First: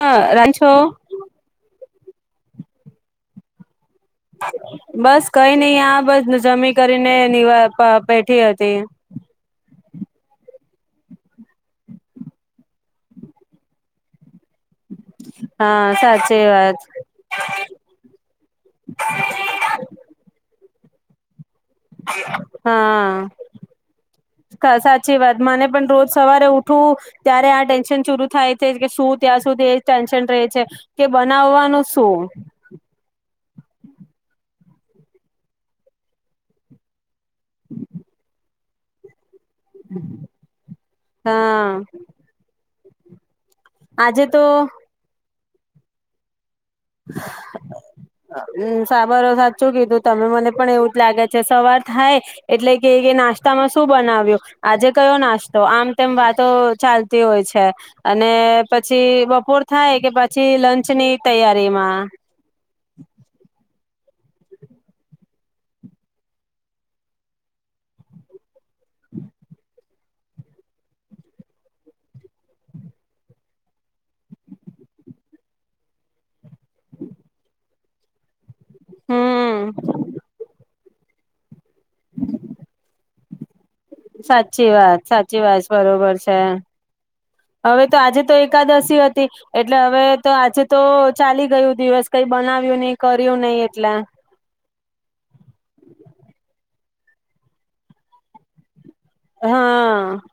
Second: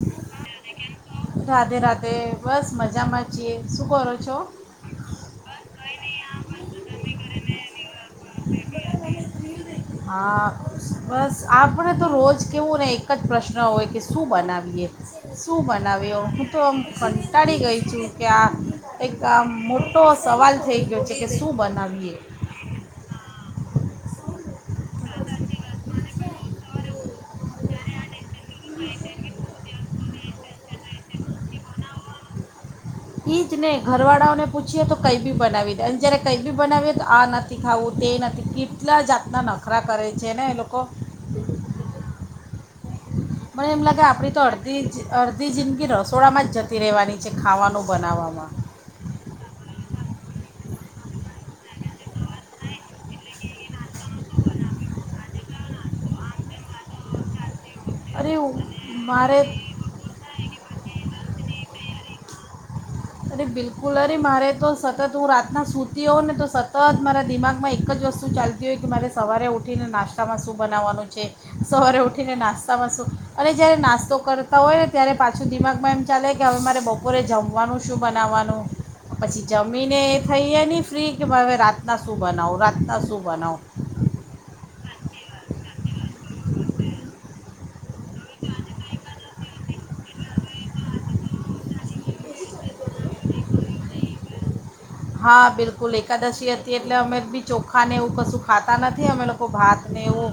હા રા છો તે બસ મજામાં છીએ. શું કરો છો બસ કઈ નહ આ બસ જમી કરીને વા બેઠી હતી. હા બસ આપણે તો રોજ કેવું ને એક જ પ્રશ્ન હોય કે શું બનાવે? અ [inaudible] શું હા બનાવ્યો સાચી હું તો વાત આમ કંટાળી ગઈ છું કે આ એક આમ મોટો સવાલ થઈ છે. શું બનાવીએ હા. સાચી વાત મને પણ રોજ સવારે ઉઠવું ત્યારે આ ટેન્શન સુરું થાય. કે શું ત્યાં સુુંધ કે બનાવવાનું શું? ઈ જ નહી ઘર વાળાઓને પૂછીએ તો કઈ બી બનાવી દે અને જયારે કઈ બી બનાવીએ આ નથી ખાઉ તે નથી કી જાત રના નખરા કરે છે ને એ લોકો હા મને એમ લાગે આપડી તો અડધી જ ત જિંદકી રસોડા માજ જ જતી રહેવાની છે ખાવાનું બનાવવામાં મ સાબર સાચું કીધું. તમે મને પણ એવું જ લાગે છે સવાર થાય એટલે કે કે નાસ્તામાં શું બનાવ્યું આજે કયો નાસ્તો આમ તેમ વાતો ચાલતી હોય છે. અરે અને પછી બપોર મારે થાય કે પછી લંચ ની તૈયારી માં કુલરી મારે તો સતત હું રાતના સૂતી હોઉં ને તો સતત મારા દિમાગમાં એક જ વસ્તુ ચાલતી હોય કે મારે સવારે ઉઠીને નાસ્તામાં શું બનાવવાનું છે સવારે ઉઠીને નાસ્તામાં શું અને જ્યારે નાસ્તો કરતા હોય ને ત્યારે પાછું દિમાગમાં એમ ચાલે કે હવે મારે બપોરે જમવાનું શું બનાવવાનું પછી હમ જમીને એ થઈ એ ફ્રી કે ભાવવે રાત્ર શ સુ બનાવ રાતના સુ વનો સાચી વાત સાચી વાત બરોબર છે હવે તો આજે તો એકાદશી હતી. એટલે હવે તો આજે તો ચાલી ગયું દિવસ કઈ બનાવ્યું નહી કર્યું નહી એટલે હા બિલકુલ એકાદશી હતી એટલે અમે બી ચોખા ને એવું કશું ખાતા નથી. અમે લોકો ભાત હા ને એવું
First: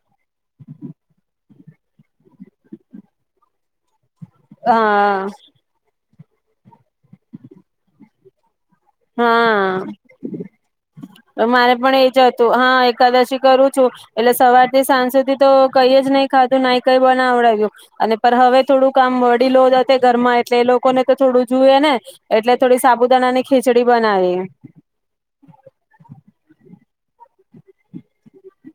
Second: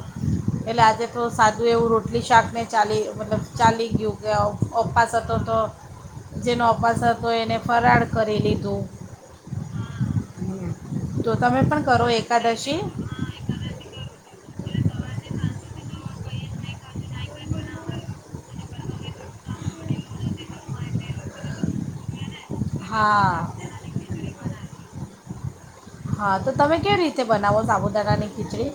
એટલે આજે તો. સાધું એવું રોટલી શાકને ચાલી મતલબ ચાલી ગયું. જે ઓપ્પાસ હા હતો તો. જેનો અપાસ હતો એને ફરાર કરી લીધું. હા તો તમે મારે પણ કરો એજ હતું હા એકાદશી એકાદશી કરું છું એટલે સવારથી સાંજ સુધી તો. કઈ જ નહી ખાધું નઈ કઈ બનાવડું અને હવે થોડું કામ વડી લોધ ઘરમાં એટલે એ લોકોને તો થોડું જોઈએ ને એટલે થોડી સાબુદાણા ની હા ખીચડી બનાવી. હા તો તમે કેવી રીતે બનાવો સાબુદાણાની ખીચડી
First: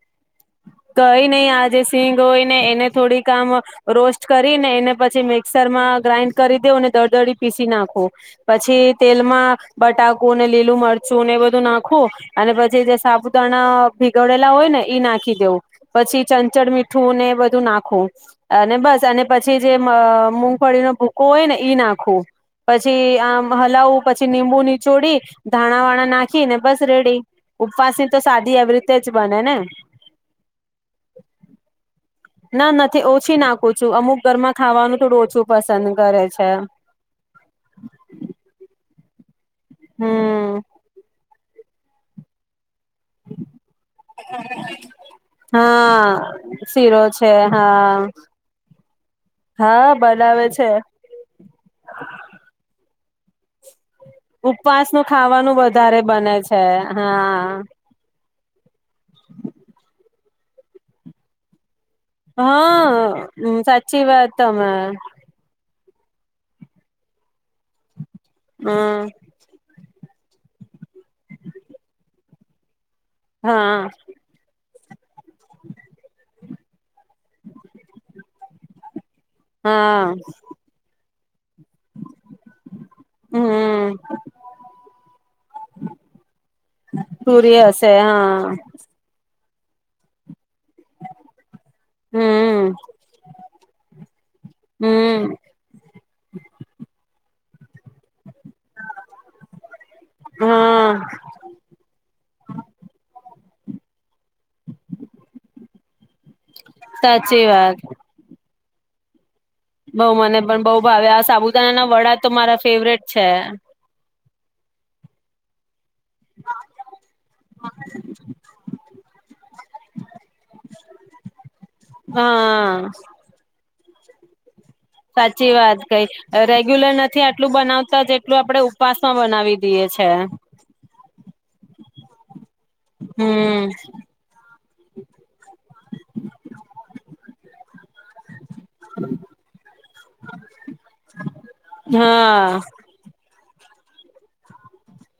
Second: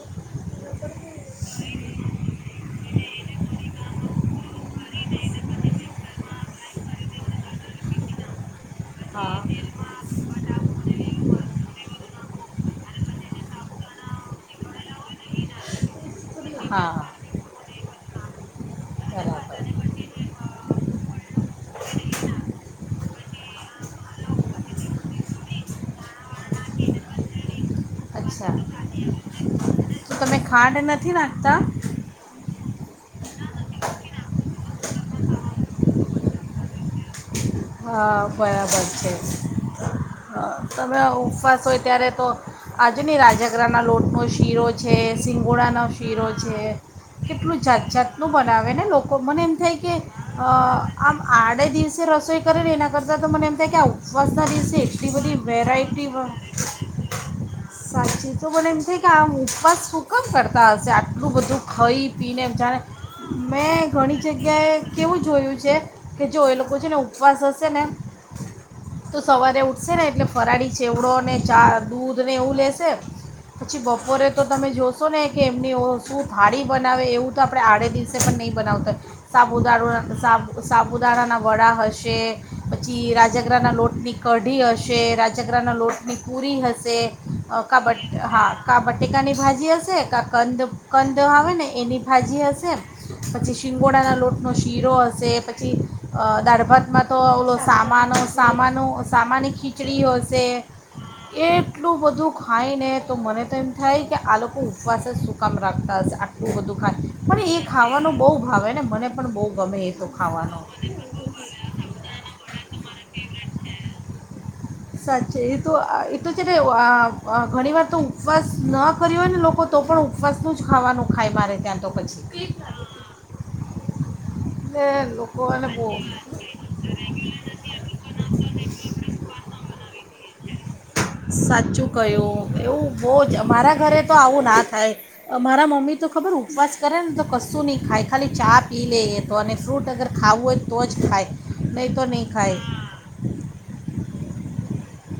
કઈ નહી આ જે સિંગ હોય ને એને થોડીક આમ રોસ્ટ કરીને એને પછી મિક્સરમાં ગ્રાઇન્ડ કરી દે ને દળદડી પીસી નાખો. પછી હા તેલમાં બટાકુ ને લીલું મરચું એ બધું નાખવું. અને પછી જે સાબુદાણા ભીગડેલા હોય ને ઈ નાખી દેવું. પછી. ચંચળ હા મીઠું ને બધું નાખવું. અને બસ અને પછી બરાબર જે. ફળીનો ભૂકો હોય ને ઈ નાખવું પછી આમ હલાવું પછી ીંબુ નીચોડી ધાણા વાણા નાખીને બસ રેડી ઉપવાસી. અચ્છા તો તમે ખાંટ. નથી નાખતા. ના નથી ઓછી નાખું છું અમુક ઘરમાં ખાવાનું થોડું ઓછું પસંદ કરે છે. હા બરાબર છે. હ હમ તમે આવું. હોય ત્યારે તો. આજુની રાજાગ્રના લોટનો શીરો છે સિંગોડાનો હા શીરો છે શીરો છે કેટલું જાત હા જાતનું બનાવે ને લોકો મને એમ થાય કે હા બનાવે છે આમ આડે દિવસે રસોઈ. એના કરતા તો મને એમ ક કે આવું. ઉપવાસ દસે ઉપવાસ નું એટલી બધી ખાવાનું વધારે વેરાયટી વા બને છે હા સાચી તો બને એમ કે આમ ઉપવાસ ફૂક કરતા. તશે આટલું બજું. ખાઈ પીને એ જાણે હા મેં સાચી ઘણી વાત તમે જગ્યાએ કેવું જોયું છે. કે જો એ લોકો છે ને. પાસ. મ હમ તું સવારે ઉઠ. હશે ને એટલે ફરાળ છેવડો ને ચા દૂધ ને એવું લેશે. પછી હા બપોરે તો તમે જોશો. શને કે એમની ઓ શૂટ. ભાડી બનાવે એવું તો આપણે આડે દિવસે પણ નહીં બનાવતા. હા સાબુદાારું સાુ સાબુદ. દાડા ના વડા હોય. પછી રાજગ્રના હમ લોટની કઢી હશે રાજગ્રના લોટની પુરી હશે પૂરી કા હશે બ હા કા બટેકાની ભાજી. આશે એક કા. કંદ કંદ આવે ને એની ભાજી હમ હશે પછી શિંગોડાના લોટનો શીરો હમ હશે પછી દાળ ભાત. તો ઓલો. સામાનો સામાનો સામાન ખીચડી હશે હા એટલું બધું ખાઈને તો મને. ત તેમમ થઇ. આલુકો ઉપવાસ સુૂકાા મળ. વા [unintelligible] બું બધું ખાય પણ સાચી એ વાત ખાવાનું બહ. ભાવે ને મને પણ બ. બઉ મને પણ બઉ ભાવે આ સાબુ. ના વડા તો મારા ફેવરેટ છે. સાચ એ તો. એ તો છે ભાઈ ઘણી વાર તો ઉપવાસ ન. કર ને લોકો. તો પણ ઉપવાસ નું જ ખાવાનું ખાય મારે ત્યાં તો પછી. હા એટલે સાચી લોકોને વાત બહુ કઈ. રેગ્યુલર નથી આટલું બનાવતા જેટલું આપડણે ઉપવાસમાં બનાવી દઈે છે સાચું કહ્યું એવું બહુ જ હમ. અમારા ઘરે તો આવું ના થાય મારા મમ્મી તો ખબર ઉપવાસ કરે ને તો કશું નહીં ખાય ખાલી ચા પી લેએ તો અને ફ્રૂટ અગર. ખાવું હોય તો જ. ખાય નહીં તો નહીં ખાય. હા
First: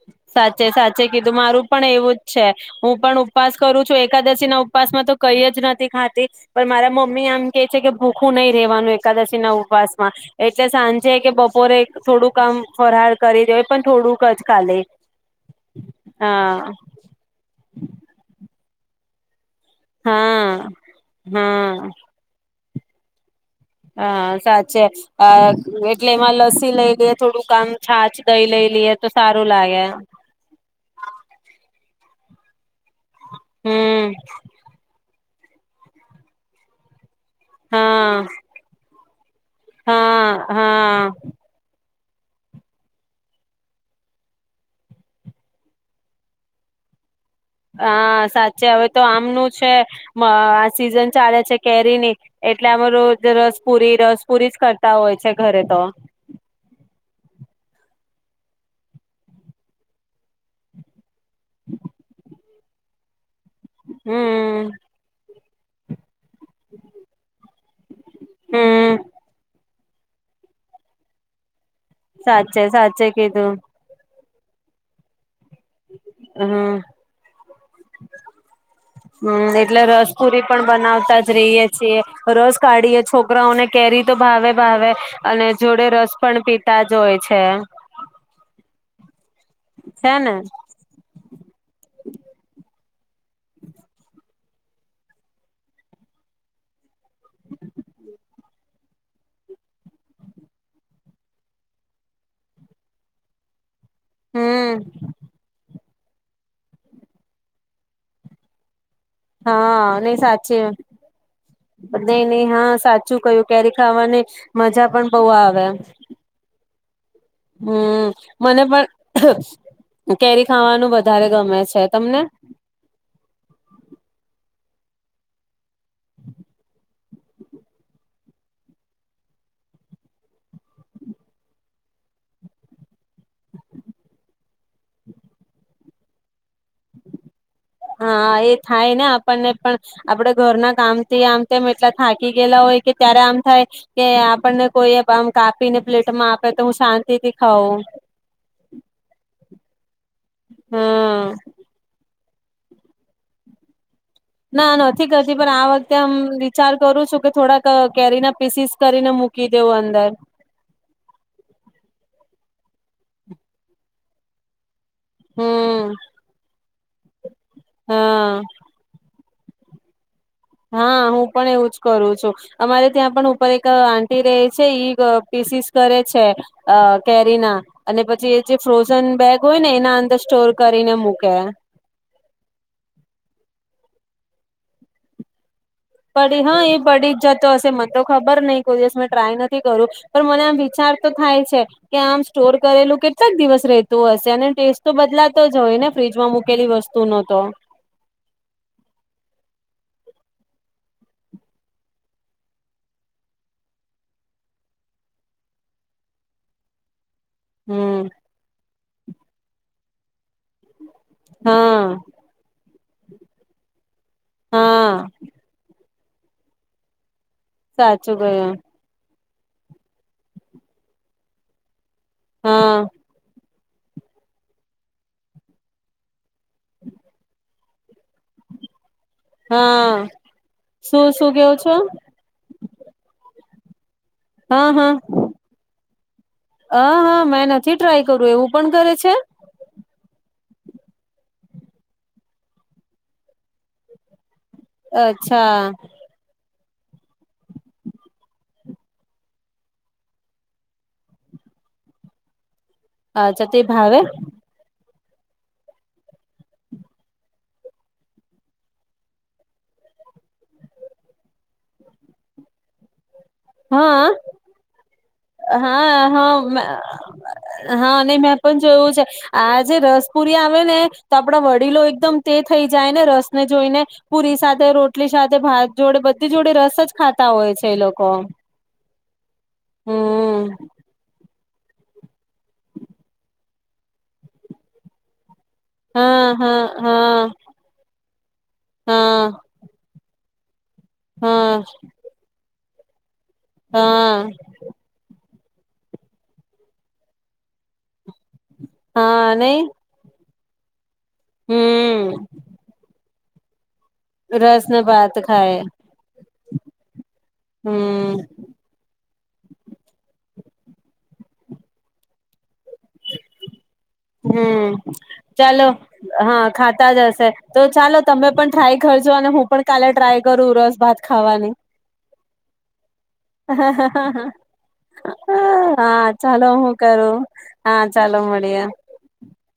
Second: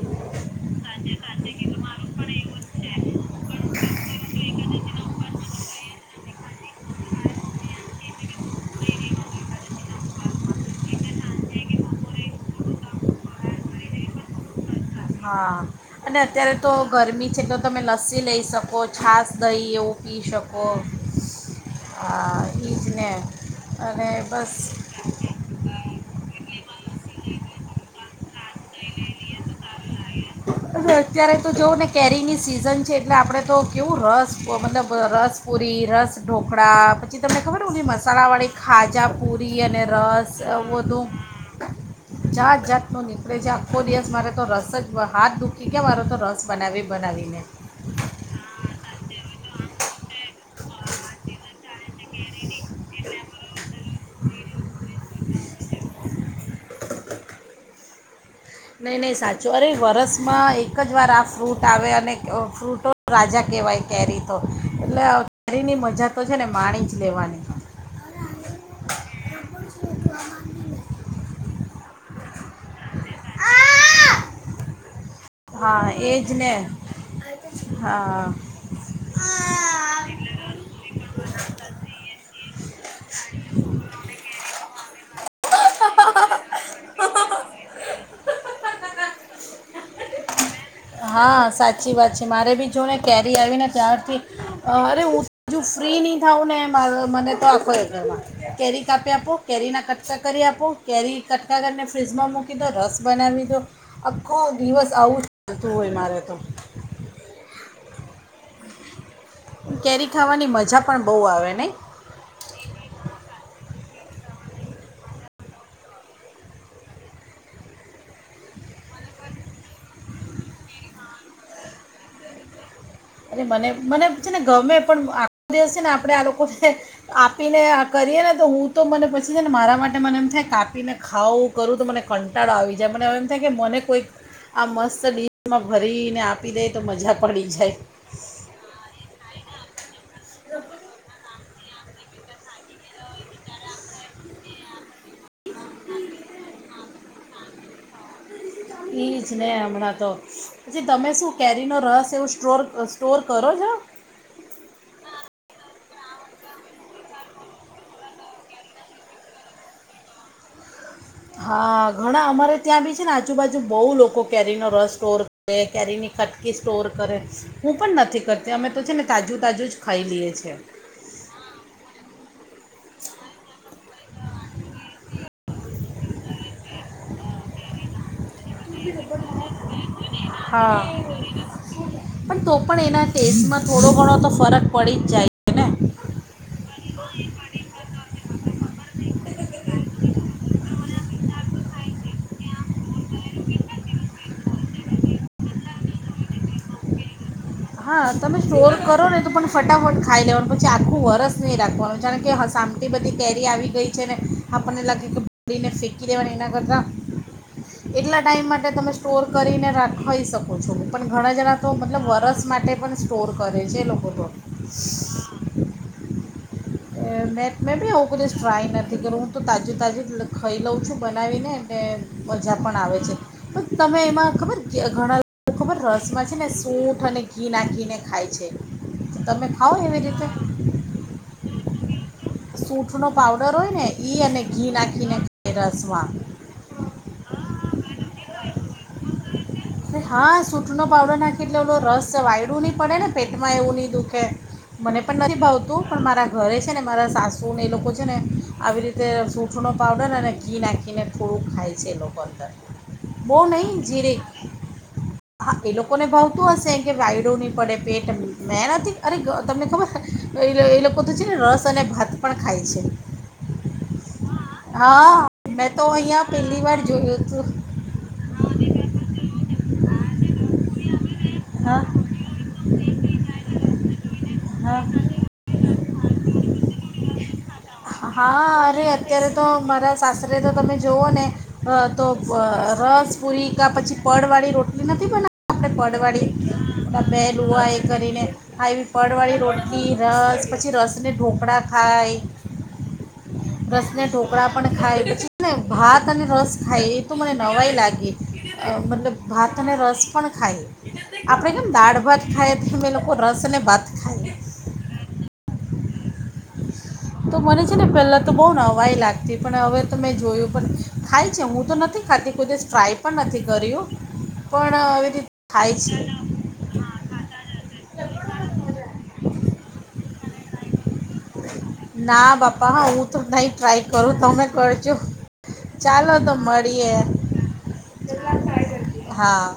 [inaudible] સાચે સાચે કીધું મારું પણ એવું જ છે હું પણ ઉપવાસ કરું છું એકાદશી ના ઉપવાસમાં તો કઈ જ નથી ખાતી પણ મારા મમ્મી આમ કે છે કે ભૂખું નહીિ રેવાનું એકાદશી ના ઉપવાસમાં એટલે સાંજે કે બપોરે થોડુંક કામ ફરહાર કરી દે પણ થોડુંક જ ખાલી. હા અને અત્યારે હા તો ગરમી છે તો તમે લસ્સી લઈ શકો. ઓ છાસ. દહી એવું પી હા શકો. હા બઇજને. હા સાચ છે એટલે એમાં લસ્સી લઈ લે થોડુંક કામ છા. દહી લઈ લઈએ તો સારું લાગે. કેરી ની સીઝન છે. એટલે આપણે તો કેવું હમ રસ મતલબ રસ. પુરી રસ ઢોકળા પછી. તમને ખબર હા મસાલા વાળી ખાજા પુરી અને હા રસ બધું. હા જાત જાત પણની. આપણે જે આખો દિવસ મારે તો રસ જ હાથ દુઃખી કેયા મારો તો રસ બનાવી બનાવીને. હા સાચે હવે તો આમનું છે. આ સિઝન ચાલે છે કેરી ની એટલે આમાં રોજ રસપુરી રસપુરી જ કર. તા હોય છે ઘરે તો. નહી નહી, સાચું અરે વરસમાં એક જ વાર આ ફ્રૂટ આવે અને ફ્રૂટો રાજા. કેવાય કેરી તો હમ એટલે. શરીની મજા તો છે. ને માણી જ લેવાની. હમ્મ, [inaudible] સાચે સાચે કીધું. હા એ જ ને હમ હા હમ એટલે રસપુરી પણ બનાવતા જ રહીય છીએ રસ કાઢીએ છોકરાઓને કેરી તો ભાવે ભાવે અને જોડે. રસ પણણ પીતા જ હોય છે ને. હા, સાચી વાત છે. મારે બી જો ને કેરી આવીને ત્યારથી, અરે હું હજું ફ્રી નહીં, થઉું ને મા મને તો આખો ઘરમાં કેરી કાપી આપો કેરીના કટકા કરી આપો, કેરી કટકા કરીને ફ્રીજમાં મૂકી દો રસ બનાવી દો. આખો હમ દિવસ આવું. તોંય હોય મારે તો. હા કેરી નઈ ખાવાની સાચે મજા પણ બહુ આવે નહીં બધા નહી હા સાચું કયું ક્યારે ખાવાની. મજા પણ બહુ આવે. હમ મને પણ કેરી ખાવાનું વધારે ગમે છે તમને. અરે મને મને છે ને ગમે પણ આ દિવસ. ને આપડે આ લોકો. આપીને આ કરીએ ને તો હું તો મને પછી છે ને મારા માટે મને એમ થાય કાપીને ખાાવં કરું તો મને કંટાળો આવી જાય મને હ એમ થાય કે મને કોઈક આ મસ્ત ડડીશમાં ભરીને આપી દે તો મજા પડી જાય. હા એ થાય ને આપણને પણ આપડે ઘરના કામ થી આમ. એ થાકી ગયેલા હોય કે ત્યારે આમ થાય કે આપણને કોઈ કાપીને પ્લેટમાં આપે તો હું શાંત તેથી ખાઓ. એ છેને હણા તો. પછી તમે હમ શું કેરી નો રસ એવું. ્ટ સ્ટોર કરો જ. ના નથી કરતી પણ આ વખતે આમ વિચાર કરું છું કે થોડાક કેરી ના પીસીસ કરીને મૂકી દેવું અંદર. હા ઘણા અમારે ત્યાં બી છે ને આજુબાજુ બહુ લોકો કેરીનો રસ. સ્ટોર હમ કેરીની ખટકી. સ્ટોર કરે. હું પણ નથી હા કરતી અમે તો છે ને. તાજુ, તાજુ જ ખાઈ લઈએ છીએ હા, હું પણ એવું જ કરું છું, અમારે ત્યાં પણ ઉપર એક એક આંટી રે છે ઈ પીસીસ કરે છે અ કેરીના અને પછી જે ફ્રોઝન બેગ હોય ને એના અંદર સ્ટોર કરીને હા મૂકે પણ તો પણ એના ટેસ્ટમાં થોડો તો ફરક પડી જ જાયને પડી હા એ પડી જ જતો હશે મન તો ખબર નહી! કોઈ દિવસ મેં ટ્રાય નથી કરું પણ મને આમ વિચાર તો થાય છે, કે આમ સ્ટોર કરેલું કેટલાક દિવસ રેતું હશે અને ટેસ્ટ તો બદલાતો જ હોય ને ફ્રીજમાં મુૂકેલી વસ્તુનો તો હા, તમે સ્ટોર કરો ને તો પણ ફટાફટ ખાઈ લેવાનું, પછી આખું વરસ નહી રાખવાનું જાણ કે સામટી બધી કેરી આવી ગઈ છે ને આપણને લાગે [inaudible] કેીને ફેંકી દેવાની એના કરતા હમ એટલા ટાઈમ માટે તમે સ્ટોર કરીને રાખાઈ શકો ઓછો, પણ ઘણા જણા તો હા મતલબ વરસ માટે પણ સ્ટોર કરે છે એ લોકો પભો હા [unintelligible] હા [unintelligible] મે મેંબી મે આવુ સાચું કોઈ દિવસ કયું ટ્રાય નથી કર્યું તાજું તાજું ખાઈ લઉં છું, બનાવીને અને મજા હા પણ આવે છે. પણ તમે એમાં ખબર ઘણા ખબર રસમાં છે ને સૂઠ અને ઘી નાખીને ખાય છે. તો હા, શું શું કેવો છો સૂઠ નો પાવડર પ ન [inaudible] હા હા હ હા મેં નથી ટ્રાય ખરું, એવું પણ કરે છે હા સૂઠ નો પાવડર નાખી એટલે એલો રસ છે વાયડું નહી પડે ને પેટમાં એવું ની દુખે મને પણ નથી અચ્છા ભાવતું પણ મારા ઘરે છે ને મારા સાસુને એ લોકો છે ને આવી રીતે સૂંઠ નો પાવડર અને ઘી નાખીને થોડું ખાય છે એ લોકો અંદર બહુ અચ્છા તે નહીં ભાવે જીરીક હા, એ લોકોને ભાવતું હશે કે વાયડું નહી પડે પેટ મે નથી, અરે તમને ખબર એ લોકો તો છે ને રસ અને ભાત પણ ખાય છે. હાઅ હા મેં તો અહીયા પહેલી વાર જોયું તું. હા, અને મેં પણ જોયું છે આજે રસપુરી આવે ને તો આપડા હા વડીલો એકદમ તે થઈ જાય ને રસ ને જોઈને પુરી સાથે હા રોટલી સાથે ભાત જોડે બધી જોડે રસ જ ખાતા હોય છે. એ લોકો હા અરે અત્યારે તો મારા શસ્રે તો હમ તમે જોઓ ને... તો રસ પુરી પછી પડ વાળી રોટલી નથી બ. આપણે હા હા પડવાડી હા બેલું એ કરીને આવી હા પડવાડી રોટલી રસ. પછી રસને ઢોકળા હા ખાય. રસ ને હા ઢોકળા પણ ખાય... ભાત અને રસ ખાય એ તો મને નવાઇ લાગી. મતલબ હા ભાત નહી અને રસ પણ- થાય. આપડે કેમ દાળ ભાત હમ થાય- રસ ને ભાત. ખાય રસ ભાત ખાાય. તો મને છે ને હમ પેલા તો બહુ નવાઈ લાગતી પણ હવે ત મેં જોયું. પણ ખાય છે હું તો નથી ખાતી કોઈ દિવસ ટ્રાય પણ નથી કર્યું. હમ પણ આવી રીતે ચાલો ખાય છે હા ખાતા જ હશે તો ચાલો તમે પણ ટ્રાય કરજો અને હું પણ. કાલે ટ્રાય કરું રસ ભાત ખાવાની. ના બાપા હા હું તો નહીં ટ્રાય કરું તમે કરજો હા તો ચાલો હું મળીએ કરું હા ચાલો મળીએ. હા.